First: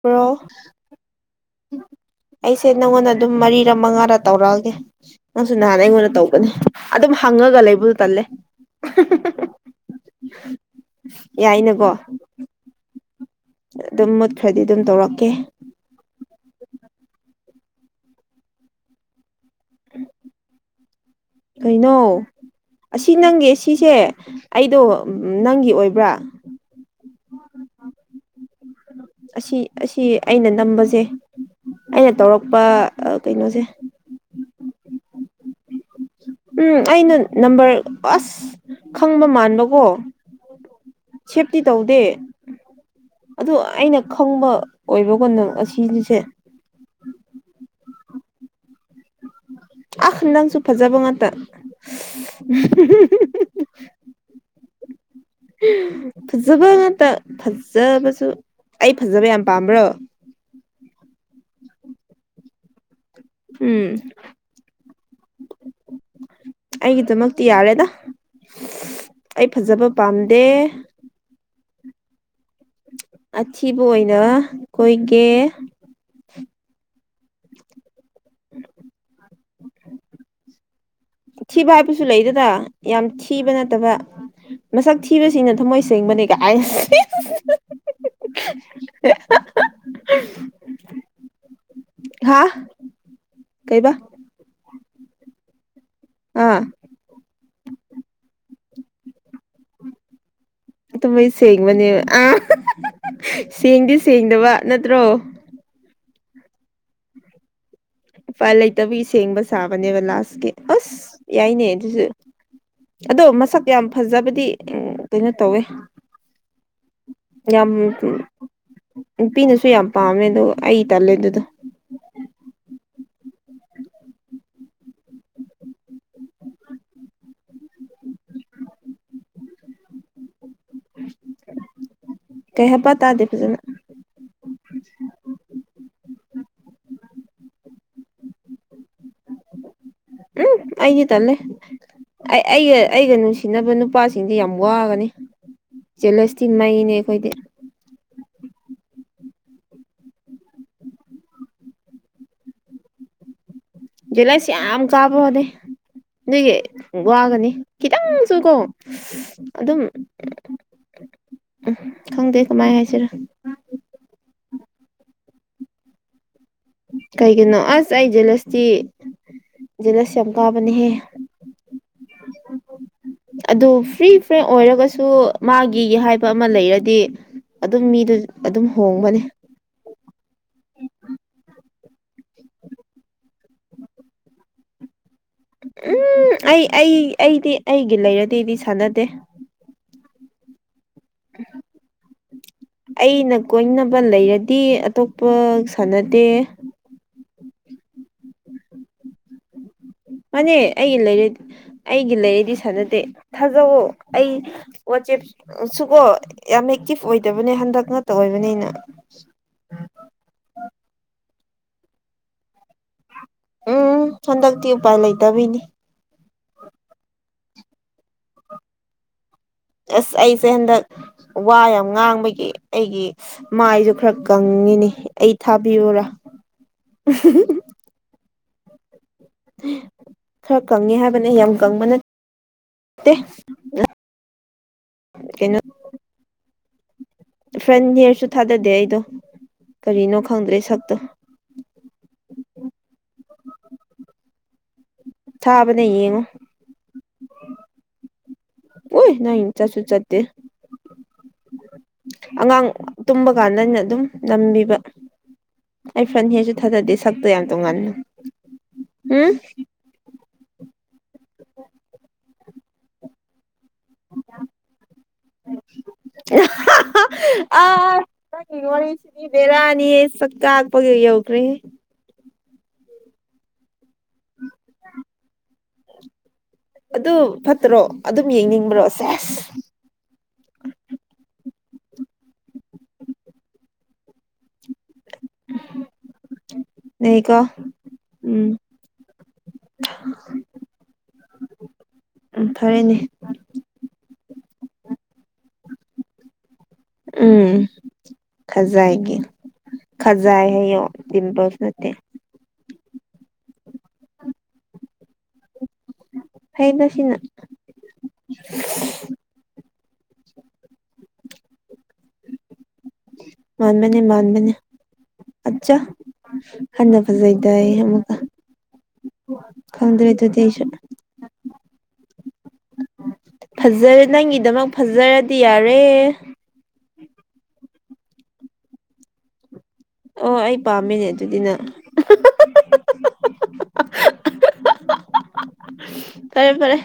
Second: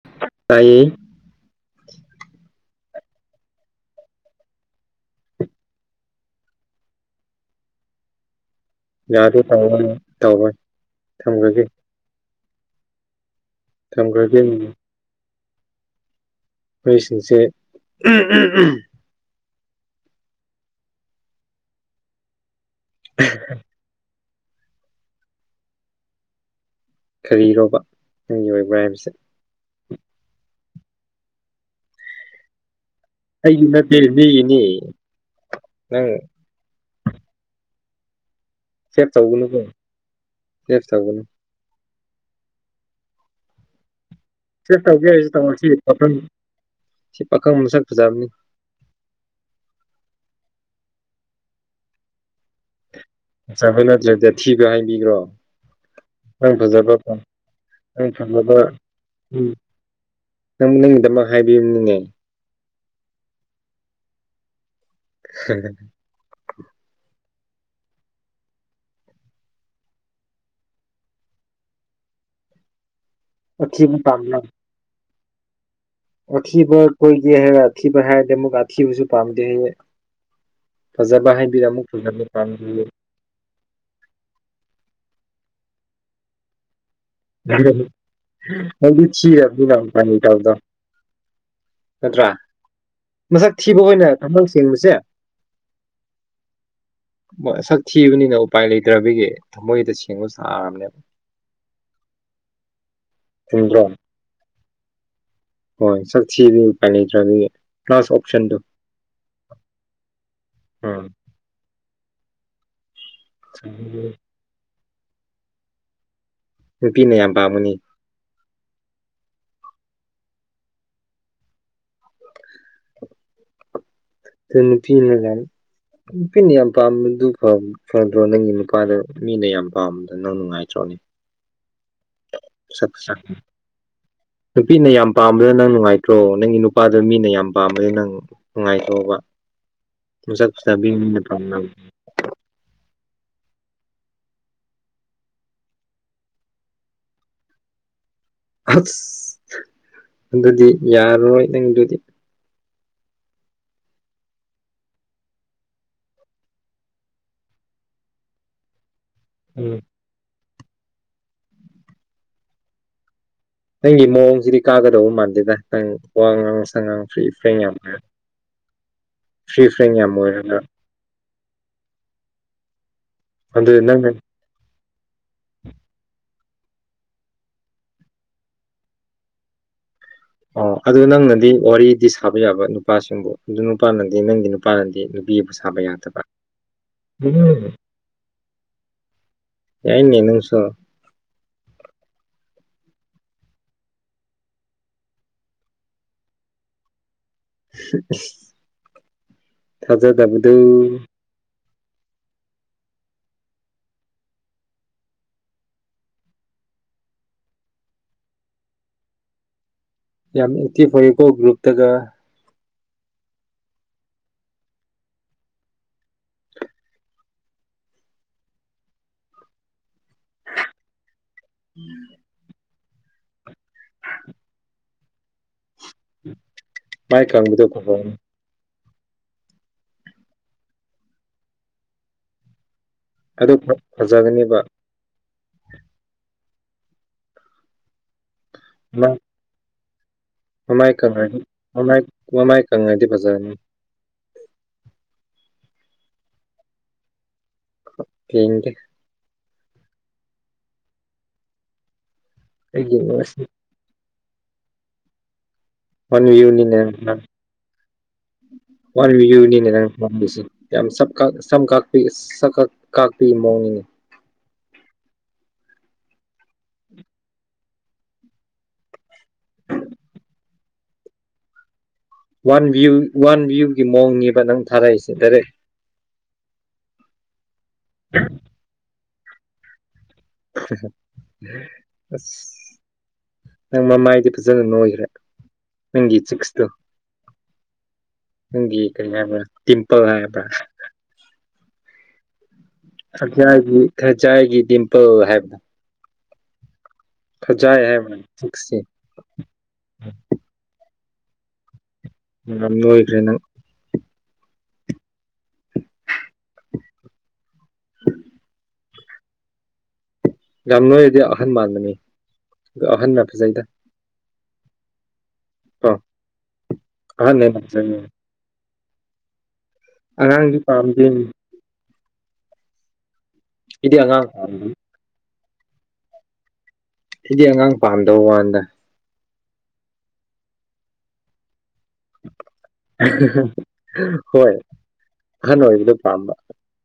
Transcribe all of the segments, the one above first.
pro ꯇꯥꯏꯌꯦ ꯑꯩꯁꯦ ꯅꯪꯉꯣꯟꯗ ꯑꯗꯨꯝ ꯃꯔꯤꯔꯥ ꯃꯉꯥꯔ ꯇꯧꯔꯛꯑꯒꯦ ꯅꯪꯁꯨ ꯅꯍꯥꯟ ꯑꯩꯉꯣꯟꯗ ꯇꯧꯕꯅꯤ ꯑꯗꯨꯝ ꯍꯪꯉꯒꯥ ꯂꯩꯕꯗꯨ ꯇꯜꯂꯦ ꯌꯥꯗꯦ ꯇꯧꯔꯣꯏꯅꯦ ꯊꯧꯔꯣꯏ ꯊꯝꯒꯔꯥꯒꯦ ꯌꯥꯏꯅꯀꯣ ꯑꯗꯨꯝ ꯊꯝꯈ꯭ꯔꯒꯦ ꯃꯨꯠꯈ꯭ꯔꯗꯤ ꯑꯗꯨꯝ ꯇꯧꯔꯛꯀꯦ ꯃꯤꯁꯤꯡꯁꯦ [unintelligible] ꯀꯩꯅꯣ ꯑꯁꯤ ꯅꯪꯒꯤ ꯑꯁꯤꯁꯦ ꯑꯩꯗꯣ ꯅꯪꯒꯤ ꯑꯣꯏꯕ꯭ꯔꯥ ꯀꯔꯤꯔꯣꯕ ꯅꯪꯒꯤ ꯑꯣꯏꯕ꯭ꯔꯥ ꯍꯥꯏꯕꯁꯦ ꯑꯁꯤ ꯑꯁꯤ ꯑꯩꯅ ꯅꯝꯕꯁꯦ ꯑꯩꯅ ꯇꯧꯔꯛꯄ ꯀꯩꯅꯣꯁꯦ ꯑꯩꯒꯤ ꯅꯠꯇꯦ ꯃꯤꯒꯤꯅꯦ ꯅꯪ ꯎꯝ ꯑꯩꯅ ꯅꯝꯕꯔ ꯑꯁ ꯁꯦꯞ ꯈꯪꯕ ꯇꯧꯒꯅꯨꯀꯣ ꯃꯥꯟꯕꯀꯣ ꯁꯦꯞ ꯇꯧꯒꯅꯨ ꯁꯦꯞ ꯇꯤ ꯇꯧꯗꯦ ꯑꯗꯨ ꯑꯩꯅ ꯈꯪꯕ ꯁꯦꯞ ꯇꯧꯒꯦ ꯍꯥꯏꯔꯁꯨ ꯑꯣꯏꯕꯒꯨꯝꯅ ꯇꯧꯔꯣ ꯁꯤ ꯑꯁꯤꯁꯦ ꯄꯥꯈꯪ ꯁꯤ ꯄꯥꯈꯪ ꯃꯁꯛ ꯐꯖꯕꯅꯤ ꯑꯥ ꯅꯪꯁꯨ ꯐꯖꯕ ꯉꯥꯇꯥ ꯐꯖꯕ ꯅꯠꯇ꯭ꯔꯗꯤ ꯑꯊꯤꯕ ꯍꯥꯏꯕꯤꯒ꯭ꯔꯣ ꯐꯖꯕ ꯉꯥꯛꯇ ꯅꯪ ꯐꯖꯕꯁꯨ ꯐꯖꯕ ꯑꯩ ꯐꯖꯕ ꯌꯥꯝ ꯄꯥꯝꯕ꯭ꯔꯣ ꯅꯪꯕꯨ ꯅꯪꯒꯤꯗꯥꯃꯛ ꯍꯥꯏꯕꯤꯕꯅꯤꯅꯦ ꯍꯝ [unintelligible] ꯑꯩꯒꯤꯗꯥꯃꯛꯇꯤ ꯌꯥꯔꯦꯗ ꯑꯩ ꯐꯖꯕ ꯄꯥꯝꯗꯦ ꯑꯊꯤꯕ ꯑꯣꯏꯅ ꯀꯣꯏꯒꯦ ꯑꯊꯤꯕ ꯀꯣꯏꯒꯦ ꯍꯥꯏꯔꯒ ꯑꯊꯤꯕ ꯍꯥꯏꯔꯗꯤ ꯑꯃꯨꯛꯀꯥ ꯑꯊꯤꯕꯁꯨ ꯄꯥꯝꯗꯦ ꯍꯥꯏꯌꯦ ꯐꯖꯕ ꯍꯥꯏꯕꯤꯔ ꯑꯊꯤꯕ ꯑꯃꯨꯛ ꯍꯥꯏꯕꯁꯨ ꯐꯖꯕ ꯂꯩꯗꯅ ꯄꯥꯝꯗꯦ ꯍꯥꯏꯌꯦ ꯌꯥꯝ ꯊꯤ ꯊꯤꯕ ꯅꯠꯇꯕ ꯃꯁꯛ ꯊꯤꯕꯁꯤꯡꯅ ꯊꯝꯃꯣꯏ ꯁꯦꯡꯕꯅꯦ ꯒꯥꯏꯅ ꯁꯤ ꯑꯩꯗꯤ ꯊꯤꯔꯗꯤ ꯌꯥꯝ [unintelligible] ꯅꯠꯇ꯭ꯔꯥ ꯍꯥ ꯃꯁꯛ ꯊꯤꯕ ꯀꯩꯕ ꯍꯣꯏꯅ ꯊꯝꯃꯣꯏ ꯁꯦꯡꯕꯁꯦ ꯑꯥ ꯃꯣꯏꯁꯛ ꯊꯤꯕꯅꯤꯅ ꯎꯄꯥꯏ ꯂꯩꯇ꯭ꯔꯕꯤꯒꯤ ꯊꯃꯣꯏꯗ ꯁꯦꯡꯕ ꯁꯥꯔꯕꯅꯦꯕ ꯊꯝꯃꯣꯏ ꯁꯦꯡꯕꯅꯦ ꯑꯥ ꯆꯨꯝꯗ꯭ꯔꯣ ꯁꯦꯡꯗꯤ ꯁꯦꯡꯗꯕ ꯅꯠꯇ꯭ꯔꯣ ꯍꯣꯏ ꯁꯛ ꯊꯤꯕꯒꯤ ꯎꯄꯥꯏ ꯂꯩꯇ꯭ꯔꯥꯕꯒꯤ ꯎꯄꯥꯏ ꯂꯩꯇꯕꯒꯤ ꯁꯦꯡꯕ ꯁꯥꯕꯅꯦꯕ ꯂꯥꯁꯀꯤ ꯑꯁ ꯎꯝ ꯌꯥꯏꯅꯦ ꯑꯗꯨꯁꯨ ꯑꯗꯣ ꯃꯁꯛ ꯌꯥꯝ ꯐꯖꯕꯗꯤ ꯎꯝ ꯀꯩꯅꯣ ꯇꯧꯋꯦ ꯅꯨꯄꯤꯅ ꯌꯥꯝ ꯄꯥꯝꯒꯅꯤ ꯅꯨꯄꯤꯅꯁꯨ ꯌꯥꯝ ꯄꯥꯝꯃꯦ ꯑꯗꯣ ꯑꯩ ꯇꯜꯂꯦ ꯑꯗꯨꯗꯣ ꯑꯗꯨ ꯅꯨꯄꯤꯅ ꯌꯥꯔꯤ ꯅꯨꯄꯤꯅ ꯌꯥꯝ ꯄꯥꯝꯕꯗꯨ ꯐꯥꯕꯅꯦ ꯐꯗ꯭ꯔꯣ ꯅꯪꯒꯤ ꯅꯨꯄꯥꯗꯣ ꯃꯤꯅ ꯌꯥꯝ ꯄꯥꯝꯕꯗꯣ ꯅꯪ ꯅꯨꯡꯉꯥꯏꯇ꯭ꯔꯣꯅꯦ [unintelligible] ꯀꯩ ꯍꯥꯏꯄꯥ ꯇꯥꯗꯦ ꯐꯖꯅ [unintelligible] ꯅꯨꯄꯤꯅ ꯌꯥꯝ ꯄꯥꯝꯕꯗ ꯅꯪ ꯅꯨꯡꯉꯥꯏꯇ꯭ꯔꯣ ꯅꯪꯒꯤ ꯅꯨꯄꯥꯗꯣ ꯃꯤꯅ ꯌꯥꯝ ꯄꯥꯝꯕꯗ ꯅꯪ ꯅꯨꯡꯉꯥꯏꯇ꯭ꯔꯣꯕ ꯃꯁꯛ ꯎꯝ ꯐꯖꯕꯤ ꯑꯩꯗꯤ ꯃꯤꯅ ꯇꯜꯂꯦ ꯄꯥꯝꯅꯕ ꯑꯩ ꯑꯩꯒ ꯑꯩꯒ ꯅꯨꯡꯁꯤꯅꯕ ꯅꯨꯄꯥꯁꯤꯡꯗꯤ ꯌꯥꯝ ꯋꯥꯒꯅꯤ ꯖꯦꯂꯁꯇꯤ ꯃꯩꯅꯦ ꯑꯩꯈꯣꯏꯗꯤ ꯑꯁ ꯑꯗꯨꯗꯤ ꯌꯥꯔꯔꯣꯏ ꯅꯪꯗꯨꯗꯤ ꯖꯦꯂꯁ ꯌꯥꯝ ꯀꯥꯕꯣꯗꯦ ꯑꯗꯨꯒꯤ ꯋꯥꯒꯅꯤ ꯈꯤꯇꯪꯁꯨꯀꯣ ꯎꯝ ꯑꯗꯨꯝ ꯎꯝ ꯈꯪꯗꯦ ꯀꯃꯥꯏ ꯍꯥꯏꯁꯤꯔ ꯅꯪꯒꯤ ꯃꯑꯣꯡꯁꯤꯗꯤ ꯀꯥꯒꯗꯧꯕ ꯃꯥꯟꯗꯦꯗ ꯅꯪ ꯋꯥ ꯉꯥꯡꯉꯁꯨ [unintelligible] ꯐ꯭ꯔꯤ ꯐ꯭ꯔꯦꯡ ꯀꯩꯒꯤꯅꯣ ꯌꯥꯝ ꯑꯁ ꯑꯣꯏꯋꯦ ꯑꯩ ꯖꯦꯂꯁꯇꯤ ꯐ꯭ꯔꯤ ꯐ꯭ꯔꯦꯡ ꯌꯥꯝ ꯑꯣꯏꯔꯒ [unintelligible] ꯑꯗꯨ ꯐ꯭ꯔꯤ ꯐ꯭ꯔꯦꯡ ꯑꯣꯏꯔꯒꯁꯨ ꯃꯥꯒꯤ ꯍꯥꯏꯕ ꯑꯃ ꯂꯩꯔꯗꯤ ꯑꯗꯨꯝ ꯃꯤꯗꯨ ꯑꯗꯨꯝ ꯍꯣꯡꯕꯅꯦ ꯑꯣ ꯑꯗꯨ ꯅꯪꯅꯗꯤ ꯋꯥꯔꯤꯗꯤ ꯁꯥꯕ ꯌꯥꯕ ꯅꯨꯄꯥꯁꯤꯡꯕꯨ ꯑꯗꯨ ꯅꯨꯄꯥꯅꯗꯤ ꯅꯪꯒꯤ ꯅꯨꯞ ꯄꯥꯅꯗꯤ ꯅꯨꯄꯤꯕꯨ ꯁꯥꯕ ꯌꯥꯗꯕꯥ ꯎꯝ ꯑꯩ ꯑꯩ ꯑꯩꯗꯤ ꯎꯝ ꯑꯩꯒꯤ ꯂꯩꯔꯗꯤꯗꯤ ꯁꯥꯟꯅꯗꯦ ꯌꯥꯏꯌꯦꯅꯦ ꯅꯪꯁꯨ [unintelligible] ꯑꯩꯅ ꯀꯣꯏꯅꯕ ꯂꯩꯔꯗꯤ ꯑꯇꯣꯞꯄ ꯁꯥꯟꯅꯗꯦ ꯁꯤ ꯏꯁ ꯊꯥꯖꯥꯗꯕꯗꯣ ꯃꯥꯅꯦ [unintelligible] ꯑꯩꯒꯤ ꯂꯩꯔꯗꯤ ꯁꯅꯥꯗꯦ ꯊꯥꯖꯧꯋꯣ ꯑꯩ ꯋꯥꯆꯦꯞ ꯁꯨꯀꯣ ꯌꯥꯝ ꯑꯦꯛꯇꯤꯚ ꯑꯣꯏꯗꯕꯅꯦ ꯍꯟꯗꯛ ꯉꯥꯇ ꯑꯣꯏꯕꯅꯤꯅ ꯌꯥꯝ ꯑꯦꯛꯇꯤꯞ ꯑꯣꯏꯌꯦꯀꯣ ꯒ꯭ꯔꯨꯞꯇꯒ ꯎꯝ ꯍꯟꯗꯛꯇꯤ ꯎꯄꯥꯏ ꯂꯩꯇꯕꯤꯅꯤ ꯑꯁ ꯑꯩꯁꯦ ꯍꯟꯗꯛ ꯋꯥ ꯌꯥꯝ ꯉꯥꯡꯕꯒꯤ ꯑꯩꯒꯤ ꯃꯥꯏꯖꯨ ꯈꯔ ꯀꯪꯉꯤꯅꯤ ꯑꯩ ꯊꯥꯕꯤꯌꯨꯔꯥ ꯃꯥꯏ ꯀꯪꯕꯗꯣ [unintelligible] ꯈꯔ ꯀꯪꯉꯦ ꯍꯥꯏꯕꯅꯦ ꯌꯥꯝ ꯀꯪꯕ ꯅꯠ ꯑꯗꯨ ꯐꯠ ꯐꯖꯒꯅꯦꯕ ꯀꯩꯅꯣ ꯐ꯭ꯔꯦꯟꯅꯦꯁꯨ ꯊꯥꯗꯗꯦ ꯑꯩꯗꯣ ꯃꯥ ꯀꯔꯤꯅꯣ ꯈꯪꯗ꯭ꯔꯦ ꯃꯃꯥꯏ ꯁꯛꯇꯣ ꯀꯪꯔꯗꯤ ꯃꯃꯥꯏ ꯃꯃꯥꯏ ꯀꯪꯉꯥꯗꯤ ꯐꯖꯔꯅꯤ ꯊꯥꯕꯅꯦ ꯌꯦꯡꯉꯨ ꯌꯦꯡꯒꯦ ꯑꯨꯏ ꯅꯪ ꯆꯠꯁꯨ ꯆꯠꯇꯦ ꯑꯉꯥꯡ ꯑꯩꯒꯤ ꯇꯨꯝꯕ ꯀꯥꯟꯗ ꯑꯩꯅ ꯑꯗꯨꯝ ꯅꯝꯕꯤꯕ ꯑꯩ ꯐ꯭ꯔꯟ ꯍꯦꯌꯔꯁꯨ ꯋꯥꯟꯌꯨꯅꯤꯅꯦ ꯊꯥꯗꯗꯦ ꯅꯪ ꯁꯛꯇꯣ ꯌꯥꯝ ꯇꯣꯡꯉꯥꯟꯅ ꯎꯝ ꯋꯥꯟꯚ꯭ꯌꯨꯅꯤꯅꯦ ꯅꯪ ꯄꯥꯝꯃꯤꯁꯦ ꯌꯥꯝ ꯁꯛꯀꯥꯛ ꯁꯝ ꯀꯥꯛꯄꯤ ꯏꯁ ꯁꯛꯀꯛ ꯀꯥꯛꯄꯤ ꯃꯑꯣꯡꯅꯤꯅꯦ [unintelligible] ꯑ ꯅꯪꯒꯤ ꯋꯥꯔꯤꯁꯤꯗꯤ ꯕꯦꯔꯥꯅꯤꯌꯦ ꯁꯛ ꯀꯥꯛꯄꯒ ꯌꯧꯈ꯭ꯔꯦꯍꯦ ꯋꯥꯟ ꯚꯤꯌꯨ ꯋꯥꯟ ꯚꯤꯌꯨꯒꯤ ꯃꯑꯣꯡꯅꯤꯕ ꯅꯪ ꯊꯥꯔꯛꯏꯁꯦ ꯗꯥꯏꯔꯦꯛ ꯑꯗꯨ ꯐꯠꯇ꯭ꯔꯣ ꯑꯗꯨꯝ ꯌꯦꯡꯅꯤꯡꯕ꯭ꯔꯣ ꯁꯦꯁ ꯑꯁ ꯅꯪ ꯃꯃꯥꯏꯗꯤ ꯐꯖꯅ ꯅꯣꯏꯒ꯭ꯔꯦ ꯅꯪꯒꯤ ꯆꯤꯛꯁꯇꯣ ꯅꯩꯀꯣ ꯎꯝ ꯅꯪꯒꯤ ꯀꯔꯤ ꯍꯥꯏꯕꯔꯥ ꯇꯤꯝꯄꯜ ꯍꯥꯏꯕꯔꯥ ꯎꯝ ꯐꯔꯦꯅꯦ ꯈꯖꯥꯏꯒꯤ ꯈꯖꯥꯏꯒꯤ ꯗꯤꯝꯄꯜ ꯍꯥꯏꯕꯗꯣ ꯎꯝ ꯈꯖꯥꯏ ꯍꯥꯏꯕ꯭ꯔꯥ ꯆꯤꯛꯁꯁꯦ ꯈꯖꯥꯏꯒꯤ ꯈꯖꯥꯏ ꯍꯥꯏꯌꯣ ꯇꯤꯝꯄꯜꯁ ꯅꯠꯇꯦ ꯎꯝ ꯅꯣꯏꯈ꯭ꯔꯦ ꯅꯪ ꯐꯩꯗ ꯁꯤꯅ [inaudible] ꯌꯥꯝ ꯅꯣꯏꯔꯗꯤ ꯑꯍꯟ ꯃꯥꯟꯕꯅꯤ ꯑꯍꯟꯅ ꯐꯖꯩꯗ ꯅ ꯃꯥꯟꯕꯅꯦ ꯑꯠꯆꯥ ꯀꯣ ꯑꯍꯟꯅ ꯍꯦꯟꯅ ꯐꯖꯩꯒꯥꯢꯅ ꯐꯖꯩꯌꯦ ꯑꯃꯨꯛꯀ ꯈꯪꯗ꯭ꯔꯦ ꯑꯗꯨꯗꯤ ꯑꯉꯥꯡꯗꯤ ꯑꯩꯁꯨ ꯄꯥꯝꯗꯦ ꯐꯖꯔꯦ ꯑꯉꯥꯡ ꯄꯥꯝꯗꯦ ꯅꯪꯒꯤꯗꯃꯛ ꯐꯖꯔꯗꯤ ꯌꯥꯔꯦ ꯁꯤꯗꯤ ꯑꯉꯥꯡ ꯄꯥꯝꯗ ꯋꯥꯥꯟꯗ ꯑꯣ ꯑꯩ ꯄꯥꯝꯃꯤꯅꯦ ꯑꯗꯨꯗꯤꯅ ꯍꯣꯏ ꯑꯍꯟ ꯑꯣꯏꯕꯗꯣ ꯄꯥꯝꯕ ꯐꯔꯦ ꯐꯔꯦ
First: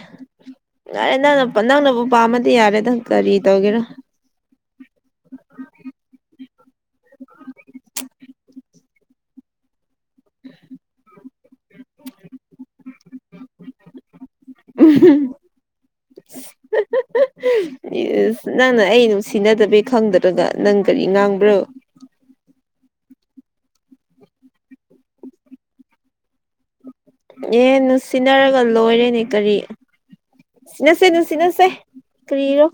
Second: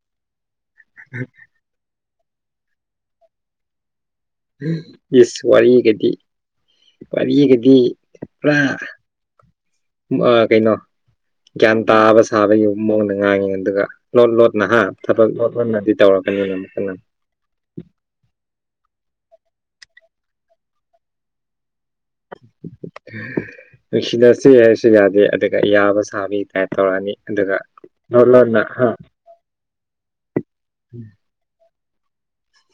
ꯌꯥꯔꯦꯗ ꯅꯪꯅ ꯅꯪꯅꯕꯨ ꯄꯥꯝꯃꯗꯤ ꯌꯥꯔꯦ ꯅꯪ ꯀꯔꯤ ꯇꯧꯒꯦꯔꯥ ꯏꯁ ꯋꯥꯔꯤꯒꯗꯤ ꯋꯥꯔꯤꯒꯗꯤ ꯄꯨꯔꯥ ꯑꯥ ꯀꯩꯅꯣ ꯒ꯭ꯌꯥꯟ ꯇꯥꯕ ꯁꯥꯕꯒꯤ ꯃꯑꯣꯡꯗ ꯉꯥꯡꯉꯤ ꯑꯗꯨꯒ ꯂꯣꯠ ꯂꯣꯠ ꯅꯍꯥ ꯊꯕꯛ ꯂꯣꯟꯅꯗꯤ ꯇꯧꯔꯛꯀꯅꯤ ꯅꯪꯅ ꯑꯩ ꯅꯨꯡꯁꯤꯅꯗꯕꯤ ꯈꯪꯗ꯭ꯔꯒ ꯅꯪ ꯀꯔꯤ ꯉꯥꯡꯕ꯭ꯔꯣ ꯅꯨꯡꯁꯤꯅꯁꯦ ꯍꯥꯏꯔꯁꯨ ꯌꯥꯗꯦ ꯑꯗꯨꯒ ꯌꯥꯕꯩ ꯁꯥꯕꯤ ꯇꯥꯢꯞ ꯇꯧꯔꯗꯤ ꯑꯦ ꯅꯨꯡꯁꯤꯟꯅꯔꯒ ꯂꯣꯏꯔꯦꯅꯦ ꯀꯔꯤ ꯁꯤꯟꯅꯁꯦ [inaudible] ꯅꯨꯡ ꯁꯤꯟꯅꯁꯦ ꯀꯔꯤꯔꯣ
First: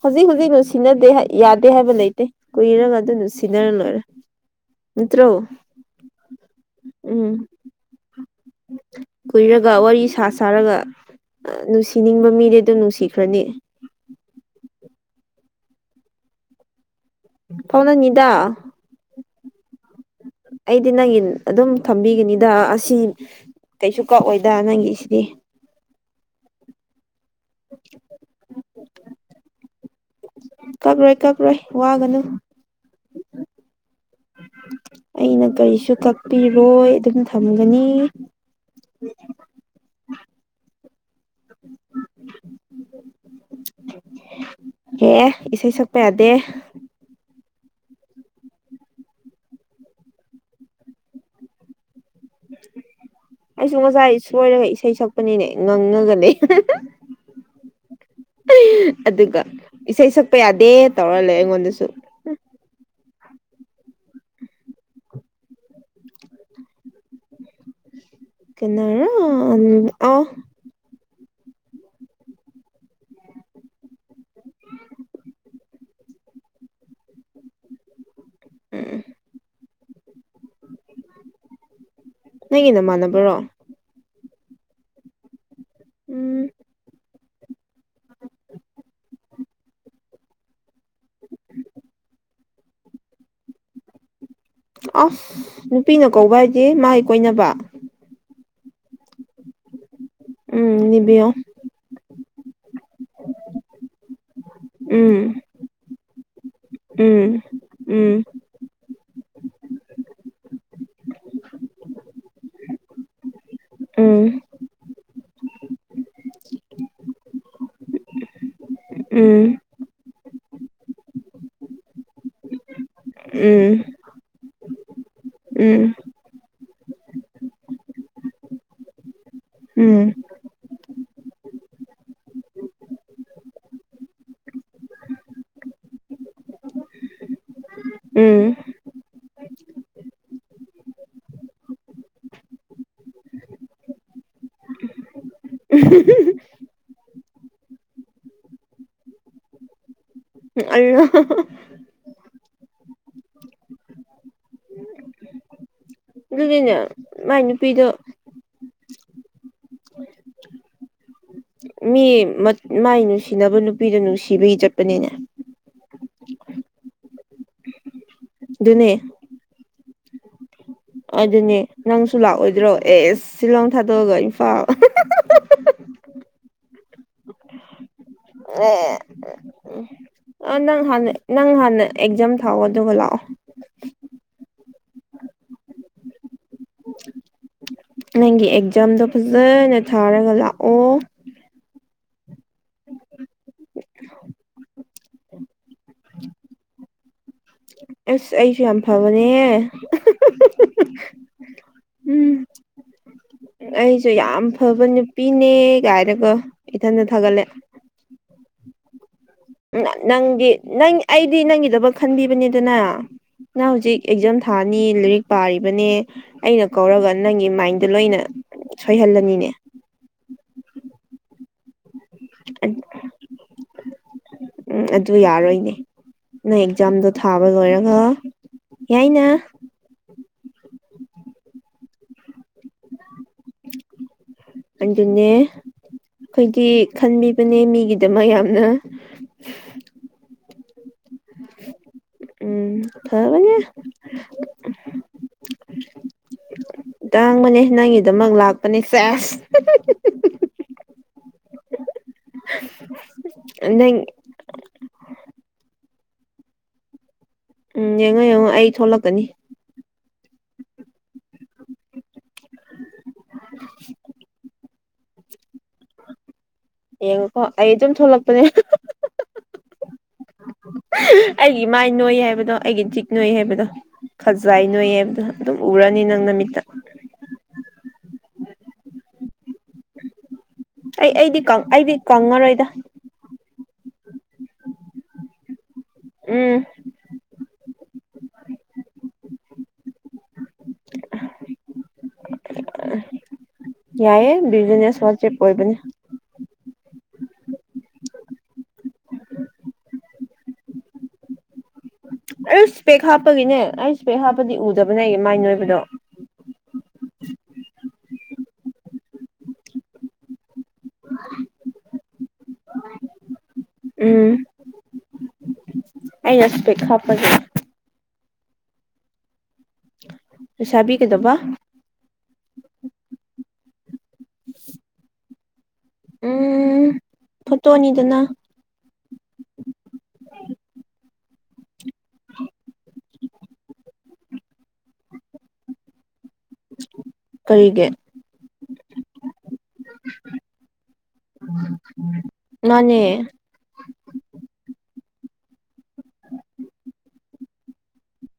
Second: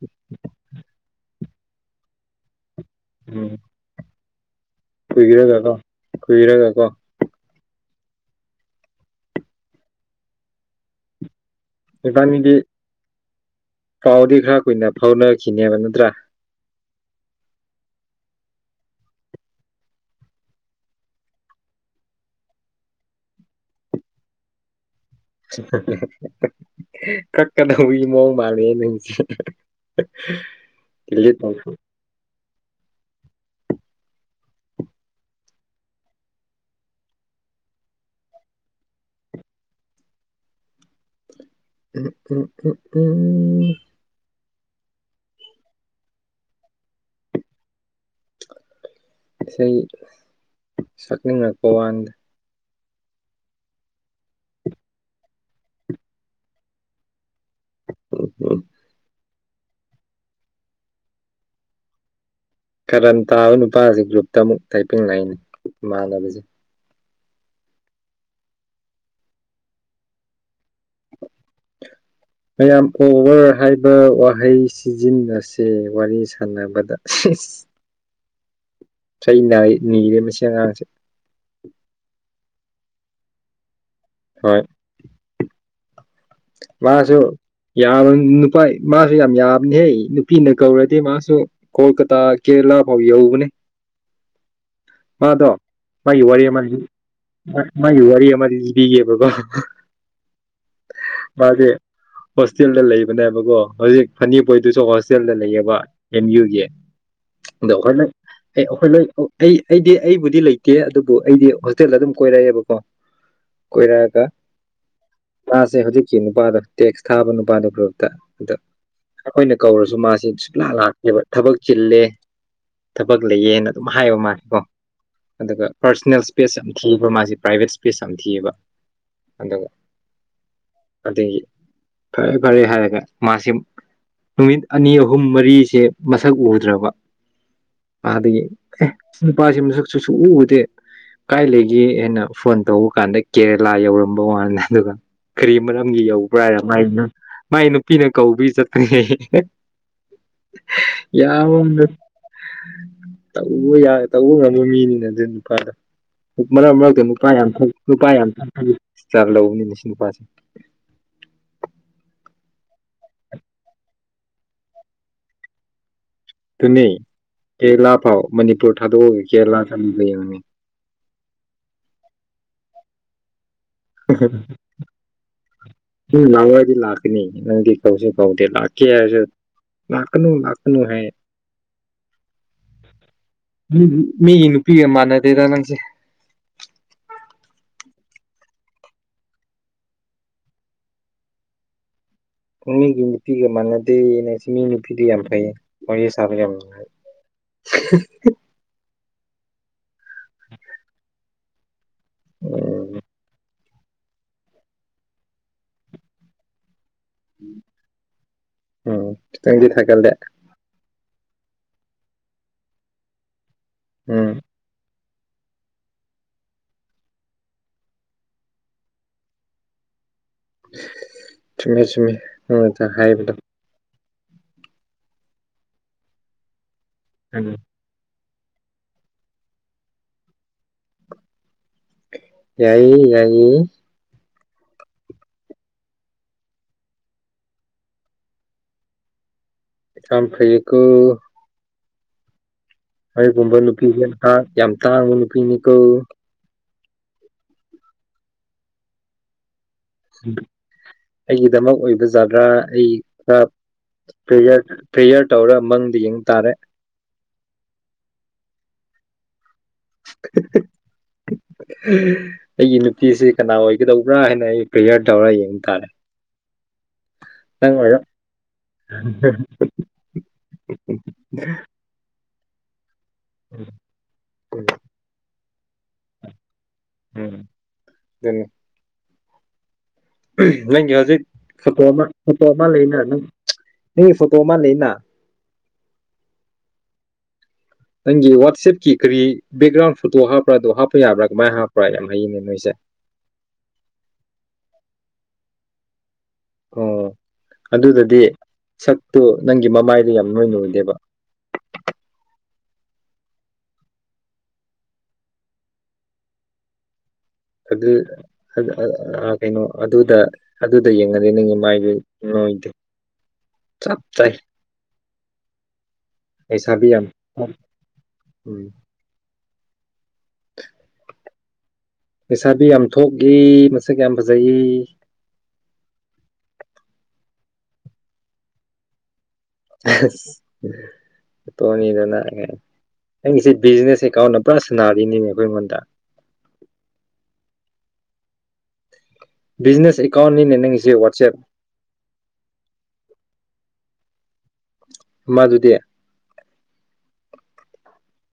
ꯍꯧꯖꯤꯛ ꯍꯧꯖꯤꯛꯅꯅꯨꯡ ꯁꯤꯟꯅꯗꯦ ꯍꯥꯏ ꯌꯥꯗꯦ ꯍꯥꯏꯕ ꯂꯩꯇꯦ ꯀꯨꯏꯔꯒ ꯑꯗꯨꯅ ꯁꯤꯟꯅꯔ ꯂꯣꯏꯔꯦ ꯅꯠꯇ꯭ꯔꯣ ꯈꯨꯨꯏꯔꯒꯀꯣ ꯈꯨꯨꯏꯔꯒꯀꯣ ꯎꯝ ꯀꯨꯏꯔꯒ ꯋꯥꯔꯤ ꯁꯥ ꯁꯥꯔꯒ ꯅꯨꯡꯁꯤ ꯊꯤꯅꯤꯡꯕ ꯃꯤꯗꯤ ꯏꯕꯥꯅꯤꯗꯤ ꯑꯗꯨꯝ ꯅꯨꯡꯁꯤꯈ꯭ꯔꯅꯤ ꯄꯥꯎꯗꯤ ꯈꯔ ꯀꯨꯏꯅ ꯐꯥꯎꯅꯈꯤꯅꯦꯕ ꯅꯠꯇ꯭ꯔꯥ ꯐꯥꯎꯅꯅꯤꯗꯥ ꯑꯩꯗꯤ ꯅꯪꯒꯤ ꯑꯗꯨꯝ ꯊꯝꯕꯤꯒꯅꯤꯗ ꯑꯁꯤ ꯀꯩꯁꯨ ꯀꯛꯑꯣꯏꯗ ꯅꯪꯒꯤꯁꯤꯗꯤ [inaudible] ꯀꯥꯛꯒꯧꯕꯒꯤ ꯃꯑꯣꯡ ꯃꯥꯜꯂꯦꯍꯦ ꯅꯪꯒꯤꯁꯤꯗꯤ ꯗꯤꯂꯦꯠ ꯋꯥꯒꯅꯨ ꯎ [unintelligible] ꯑꯩꯅ ꯀꯔꯤꯁꯨ ꯀꯛꯄꯤꯔꯣꯏ ꯑꯗꯨꯝ ꯊꯝꯒꯅꯤ ꯑꯗꯨ ꯀ ꯇꯨꯡ [inaudible] ꯑꯦ ꯏꯁꯩ ꯁꯛꯄ ꯌꯥꯗꯦ ꯏꯁꯩ ꯁꯛꯅꯤꯡꯉꯛꯄ ꯋꯥꯥꯅꯤꯗ ꯑꯩꯁꯨ ꯉꯁꯥꯏ ꯁꯣꯏꯔꯒ ꯏꯁꯩ ꯁꯛꯄꯅꯤꯅꯦ ꯉꯥꯡꯉꯒ ꯂꯩꯕꯅꯦ ꯑꯗꯨꯒ ꯏꯁꯩ ꯁꯛꯄ ꯌꯥꯗꯦ ꯇꯧꯔ ꯂꯩ ꯑꯩꯉꯣꯟꯗꯁꯨ ꯀꯔꯥꯟ ꯇꯥꯕ ꯅꯨꯄꯥꯁꯤꯁꯨ ꯒ꯭ꯔꯨꯞꯇ ꯑꯃꯨꯛ ꯇꯥꯏꯄꯤꯡ ꯂꯩꯥꯏꯅꯤ ꯏꯃꯥꯟꯅꯕꯁꯦ ꯀꯅꯥꯔ ꯑꯣ ꯃꯌꯥꯝ ꯑꯣꯕꯔ ꯍꯥꯏꯕ ꯋꯥꯍꯩ ꯁꯤꯖꯤꯟꯅꯁꯦ ꯋꯥꯔꯤ ꯁꯥꯟꯅꯕꯗ ꯎꯝ ꯆꯩ ꯅꯥꯢꯌꯦ ꯅꯥꯒꯒꯅꯨ ꯁꯤ ꯑꯉꯥꯡꯁꯦ ꯅꯪꯒꯤ ꯅꯃꯥꯟꯅꯕꯔꯣ ꯍꯣꯏ ꯎꯝ ꯃꯥꯁꯨ ꯌꯥꯕ ꯅꯨꯄꯥ ꯃꯥꯁꯨ ꯌꯥꯝ ꯌꯥꯕꯅꯤꯍꯩ ꯅꯨꯄꯤꯅ ꯀꯧꯔꯗꯤ ꯃꯥꯁꯨ ꯀꯣꯜꯀꯇꯥ ꯀꯦꯂ ꯐꯥꯎ ꯌꯥꯎꯕꯅꯤꯍꯦ ꯑꯁ ꯅꯨꯄꯤꯅ ꯃꯥꯒꯤ ꯀꯧꯕ ꯋꯥꯔꯤ ꯑꯃ ꯍꯥꯏꯗꯤ ꯃꯥꯒꯤ ꯀꯣꯏꯅꯕ ꯃꯥꯒꯤ ꯋꯥꯔꯤ ꯑꯃꯗꯤ ꯂꯤꯒꯦꯕꯥꯒꯣ ꯎꯝ ꯅꯤꯕꯤꯌꯣ ꯃꯥꯗꯤ ꯍꯣꯁꯇꯦꯜꯗ ꯂꯩꯕꯅꯦꯕꯀꯣ ꯍꯧꯖꯤꯛ ꯐꯅꯤꯄꯣꯏꯗꯨꯁꯨ ꯍꯣꯁꯇꯦꯜꯗ ꯎꯝ ꯂꯩꯌꯦꯕ ꯑꯦꯝ ꯌꯨꯒꯤ ꯎꯝ ꯗ ꯑꯣꯐꯔ ꯂꯩ ꯎꯝ ꯑꯦ ꯑꯈꯣꯏ ꯂꯣꯏ ꯀꯩ ꯑꯩꯗꯤ ꯑꯩꯕꯨꯗꯤ ꯂꯩꯇꯦ ꯑꯗꯨꯕꯨ ꯑꯩꯗꯤ ꯍꯣꯁꯇꯦꯜꯗ ꯑꯗꯨꯝ ꯀꯣꯏꯔꯛꯑꯦꯕꯀꯣ ꯀꯣꯏꯔꯑꯒ ꯎꯝ ꯃꯥꯁꯦ ꯍꯧꯖꯤꯛ ꯀꯤ ꯅꯨꯄꯥꯗꯨ ꯇꯦꯛꯁ ꯊꯥꯕ ꯅꯨꯄꯥꯗꯨ ꯒ꯭ꯔꯨꯞꯇ ꯑꯗ ꯎꯝ ꯑꯈꯣꯏꯅ ꯀꯧꯔꯁꯨ ꯃꯥꯁꯤ ꯁꯨꯡꯂꯥꯛ ꯂꯥꯛ ꯌꯦꯕ ꯊꯕꯛ ꯆꯤꯜꯂꯦ ꯊꯕꯛ ꯂꯩꯌꯦꯅ ꯎꯝ ꯑꯗꯨꯝ ꯍꯥꯏꯌꯦ ꯃꯥꯜꯂꯤꯀꯣ ꯑꯗꯨꯒ ꯎꯝ ꯄꯥꯔꯁꯅꯦꯜ ꯏꯁꯄꯦꯁ ꯌꯥꯝ ꯊꯤꯕ ꯃꯥꯁꯤ ꯄ꯭ꯔꯥꯏꯚꯦꯠ ꯏꯁꯄꯦꯁ ꯌꯥꯝ ꯊꯤꯌꯦꯕ ꯑꯗꯨꯒ ꯎꯝ ꯑꯗꯒꯤ ꯐꯔꯦ ꯐꯔꯦ ꯍꯥꯏꯔꯒ ꯃꯥꯁꯤ ꯅꯨꯃꯤꯠ ꯑꯅꯤ ꯑꯍꯨꯝ ꯃꯔꯤꯁꯦ ꯃꯁꯛ ꯎꯗ꯭ꯔꯕ ꯑꯗꯒꯤ ꯎꯝ ꯑꯦ ꯅꯨꯄꯥꯁꯦ ꯃꯁꯛꯁꯨꯨ ꯁꯨꯎ ꯎꯗꯦ ꯀꯥꯏ ꯂꯩꯒꯦ ꯑꯩꯅꯥ ꯐꯔꯣꯟ ꯇꯧꯕ ꯀꯥꯟꯗ ꯀꯦꯔꯦꯂꯥ ꯌꯧꯔꯝꯕ ꯋꯥꯅꯤꯗꯥ ꯗꯨꯒꯥ ꯀꯔꯤ ꯃꯔꯝꯒꯤ ꯌꯧꯕ꯭ꯔꯥ ꯍꯥꯏꯔꯥ ꯃꯥꯒꯤꯅ ꯃꯥꯒꯤ ꯅꯨꯄꯤꯅ ꯀꯧꯕꯤ ꯆꯠꯄꯥꯥꯅꯦꯍꯦ [inaudible] ꯌꯥꯎꯅ ꯇꯧꯕ ꯌꯥ ꯇꯧꯕ ꯉꯝꯕ ꯃꯤꯅꯤꯅꯦ ꯑꯗꯨ ꯅꯨꯄꯥꯗꯣ ꯃꯔꯛ ꯑꯗꯨꯅꯦ ꯃꯔꯛꯇ ꯅꯨꯄꯥ ꯃꯥꯏ ꯌꯥꯝ ꯊꯣꯛ ꯅꯨꯄꯤꯗꯣ ꯅꯨꯄꯥ ꯌꯥꯝ [unintelligible] ꯌꯥꯝ ꯂꯧꯕꯅꯤꯅꯦ ꯁꯤ ꯅꯨꯄꯥꯁꯦ ꯃꯤ ꯃꯠ ꯃꯥꯏ ꯅꯨꯡꯁꯤꯅꯕ ꯅꯨꯄꯤꯗꯨ ꯅꯨꯡꯁꯤꯕꯒꯤ ꯆꯠꯄꯅꯤꯅꯦ ꯇꯨꯅꯦ ꯀꯦꯔꯦꯂꯥ ꯐꯥꯎ ꯃꯅꯤꯄꯨꯔ ꯑꯗꯨꯅꯦ ꯊꯥꯗꯣꯛꯑꯒ ꯀꯦꯔꯦꯂꯥ ꯆꯪꯕꯥ ꯌꯥꯢ ꯑꯗꯨꯅꯦ ꯅꯪꯁꯨ ꯂꯥꯛꯑꯣꯏꯗ꯭ꯔꯣ ꯑꯦꯁ ꯁꯤꯜꯂꯣꯡ ꯊꯥꯗꯣꯛꯑꯒ ꯏꯝꯐꯥꯜ ꯅꯪꯅ ꯂꯥꯛꯑꯣꯍꯥꯏꯗꯤ ꯂꯥꯛꯀꯅꯤ ꯅꯪꯗꯤ ꯍꯧꯖꯤꯛ ꯑꯦ ꯑ ꯂꯥꯛꯀꯅꯨ ꯅꯪ ꯍꯥꯏ ꯍꯥꯟꯅ ꯅꯪ ꯍꯥꯟꯅ ꯑꯦꯛꯖꯥꯝ ꯊꯥꯎꯑꯣ ꯑꯗꯨꯒ ꯂꯥꯛꯑꯣ ꯃꯤꯒꯤ ꯅꯨꯄꯤꯒ ꯃꯥꯟꯅꯗꯦꯗ ꯅꯪꯁꯦ ꯅꯪꯒꯤ ꯑꯦꯛꯖꯥꯝꯗꯣ ꯐꯖꯅ ꯊꯥꯔꯒ ꯂꯥꯛꯑꯣ ꯃꯤꯒꯤ ꯅꯨꯄꯤꯒ ꯃꯥꯟꯅꯗꯦꯌꯦ ꯅꯪꯁꯦ ꯃꯤ ꯅꯨꯄꯤꯗꯤ ꯌꯥꯝ ꯐꯩ ꯋꯥꯔꯤ ꯁꯥꯕ ꯌꯥꯝ ꯅꯨꯡꯉꯥꯏ ꯑꯦꯁ ꯑꯩꯁꯨ ꯌꯥꯝ ꯐꯕꯅꯦꯍꯦ ꯎꯝ ꯑꯥ ꯑꯩꯁꯨ ꯌꯥꯝ ꯐꯕ ꯅꯨꯄꯤꯅꯦ ꯀꯥꯏꯅꯥꯀꯣ ꯏꯊꯟꯗ ꯊꯥꯒꯠꯂꯦ ꯎꯝ ꯈꯤꯇꯪꯗꯤ ꯊꯥꯒꯠꯂꯦ ꯅꯪꯗꯤ ꯅꯪ ꯑꯩꯗꯤ ꯅꯪꯒꯤꯗꯕꯛ ꯈꯟꯕꯤꯕꯅꯤꯗꯅ ꯅꯪ ꯍꯧꯖꯤꯛ ꯑꯦꯛꯖꯥꯝ ꯎꯝ ꯊꯥ ꯊꯥꯅꯤ ꯂꯩꯔꯤꯛ ꯄꯥꯔꯤꯕꯅꯦ ꯑꯩꯅ ꯀꯧꯔꯒ ꯅꯪꯒꯤ ꯃꯥꯏꯟꯗ ꯂꯣꯏꯅ ꯁꯣꯏꯍꯜꯂꯅꯤꯅꯦ ꯆꯨꯝꯃꯦ ꯆꯨꯝꯃꯦ ꯅꯪ ꯑ- ꯉꯟꯊꯥ ꯍꯥꯏꯕꯗꯣ ꯎꯝ ꯑꯗꯨ ꯌꯥꯔꯣꯏꯅꯦ ꯅꯣꯏ ꯑꯦꯛꯖꯥꯝꯗꯣ ꯊꯥꯕ ꯎꯝ ꯂꯣꯏꯔ ꯉꯥ ꯌꯥꯏꯅ ꯌꯥꯏꯌꯦ ꯌꯥꯏꯌꯦ ꯑꯗꯨꯅꯦ ꯈꯣꯏꯗꯤ ꯈꯟꯕꯤꯕꯅꯦ ꯃꯤꯒꯤꯗꯃꯛ ꯌꯥꯝꯅ ꯊꯥꯝꯐꯩꯌꯦꯀꯣ ꯎꯝ ꯑꯩꯒꯨꯝꯕ ꯐꯕꯅꯦ ꯅꯨꯄꯤꯁꯦ ꯊꯥꯛ ꯌꯥꯝ ꯇꯥꯡꯕ ꯅꯨꯄꯤꯅꯤ ꯀꯣ ꯇꯥꯡꯕꯅꯦ ꯅꯪꯒꯤꯗꯃꯛ ꯂꯥꯛꯄꯅꯦ ꯁꯦꯁ ꯑꯩꯒꯤꯗꯃꯛ ꯑꯣꯏꯕ ꯖꯥꯠꯔꯥ ꯑꯩ ꯈꯔ ꯅꯪ ꯄ꯭ꯔꯦꯌꯔ ꯄ꯭ꯔꯦꯌꯔ ꯇꯧꯔ ꯃꯪꯗ ꯌꯦꯡꯕ ꯇꯥꯔꯦ ꯎꯝ ꯌꯦꯡꯉꯣ ꯌꯦꯡꯉꯣ ꯑꯩ ꯊꯣꯛꯂꯛꯀꯅꯤ ꯑꯩꯒꯤ ꯅꯨꯄꯤꯁꯤ ꯀꯅꯥ ꯑꯣꯏꯒꯗꯧꯕ꯭ꯔꯥ ꯍꯥꯏꯅ ꯑꯩ ꯄꯔꯦꯌꯔ ꯇꯧꯔꯥ ꯌꯦꯡ ꯇꯥꯔꯦ ꯌꯦꯡꯉꯨꯀꯣ ꯑꯩ ꯅꯪ ꯑꯗꯨꯝ ꯑꯣꯏꯔꯣ ꯊꯣꯛꯂꯛꯄꯅꯦ ꯑꯩꯒꯤ ꯏꯃꯥꯏ ꯅꯣꯏ ꯍꯥꯏꯕꯗꯣ ꯑꯩꯒꯤ ꯆꯤꯛ ꯅꯣꯏ ꯍꯥꯏꯕꯗꯣ ꯈꯖꯥꯏ ꯎꯝ ꯅꯣꯏ ꯍꯥꯏꯕꯗꯣ ꯑꯗꯨꯝ ꯎꯔꯅꯤ ꯅꯪ ꯅꯃꯤꯠꯇ ꯎꯝ ꯗꯨꯅꯤ ꯅꯪꯒꯤ ꯑꯩ ꯍꯧꯖꯤꯛ ꯑꯩꯗꯤ ꯐꯣꯇꯣ ꯑꯩꯗꯤ ꯑꯃ ꯐꯣꯇꯣ ꯀꯪꯉꯔꯣꯏꯗ ꯑꯃ ꯂꯩꯅ ꯅꯪ ꯅꯪꯒꯤ ꯐꯣꯇꯣ ꯑꯃ ꯂꯩꯅ ꯎꯝ ꯅꯪꯒꯤ ꯋꯥꯠꯆꯦꯞꯀꯤ ꯀꯔꯤ ꯕꯦꯛꯒ꯭ꯔꯥꯎꯟ ꯐꯣꯇꯣ ꯍꯥꯞꯄ꯭ꯔꯥ ꯑꯗꯣ ꯍꯥꯞꯄ ꯌꯥꯕ꯭ꯔꯥ ꯀꯃꯥꯏ ꯍꯥꯞꯄ꯭ꯔꯥ ꯌꯥꯝ ꯍꯩꯌꯦꯅꯦ ꯅꯣꯏꯁꯦ ꯌꯥꯏꯌꯦ ꯕꯤꯖꯤꯅꯦꯁ ꯋꯥꯆꯦꯞ ꯑꯣꯏꯕꯅꯦ ꯑꯣ ꯑꯗꯨꯗꯗꯤ ꯁꯛꯇꯨ ꯅꯪꯒꯤ ꯃꯃꯥꯏꯗꯨ ꯌꯥꯝ ꯅꯣꯏꯅ ꯎꯗꯦꯕꯥ ꯑꯩ ꯏꯁꯄꯦꯛ ꯍꯥꯞꯄꯒꯤꯅꯦ ꯑꯩ ꯏꯁꯄꯦꯛ ꯍꯥꯞꯄꯗꯤ ꯎꯗꯕꯅꯦ ꯑꯩꯒꯤ ꯃꯥꯏ ꯅꯣꯏꯕꯗꯣ ꯑꯗꯨ [unintelligible] ꯀꯩꯅꯣ ꯑꯗꯨꯗ ꯑꯗꯨꯗ ꯌꯦꯡꯉꯗꯤ ꯅꯪꯒꯤ ꯃꯥꯏꯗꯨ ꯅꯣꯏꯗꯦ ꯆꯞ ꯆꯥꯏ ꯎꯝ ꯑꯩꯅ ꯏꯁꯄꯦꯛ ꯂꯩꯁꯥꯕꯤ ꯌꯥꯝ ꯍꯥꯞꯄꯒꯤ ꯎꯝ ꯂꯩꯁꯥꯕꯤ ꯀꯩꯗꯧꯕ ꯂꯩꯩꯁꯥꯕꯤ ꯌꯥꯝ ꯊꯣꯛꯒꯤ ꯃꯁꯛ ꯌꯥꯝ ꯐꯖꯩ ꯎꯝ ꯐꯣꯇꯣꯅꯤꯗꯅ ꯑꯁ ꯐꯣꯇꯣꯅꯤꯗꯅ [unintelligible] ꯅꯪꯒꯤꯁꯦ ꯕꯤꯖꯤꯅꯦꯁ ꯑꯦꯀꯥꯎꯟ ꯄꯨꯔꯥ ꯁꯅꯥꯔꯤꯅꯤꯅꯦ ꯑꯩꯈꯣꯏꯉꯣꯟꯗ ꯀꯔꯤꯒꯤ ꯕꯤꯖꯤꯅꯦꯁ ꯑꯦꯀꯥꯎꯟꯅꯤꯅꯦ ꯅꯪꯒꯤꯁꯦ ꯋꯥꯠꯆꯦꯞ [unintelligible] ꯃꯥꯅꯦ ꯃꯗꯨꯗꯤ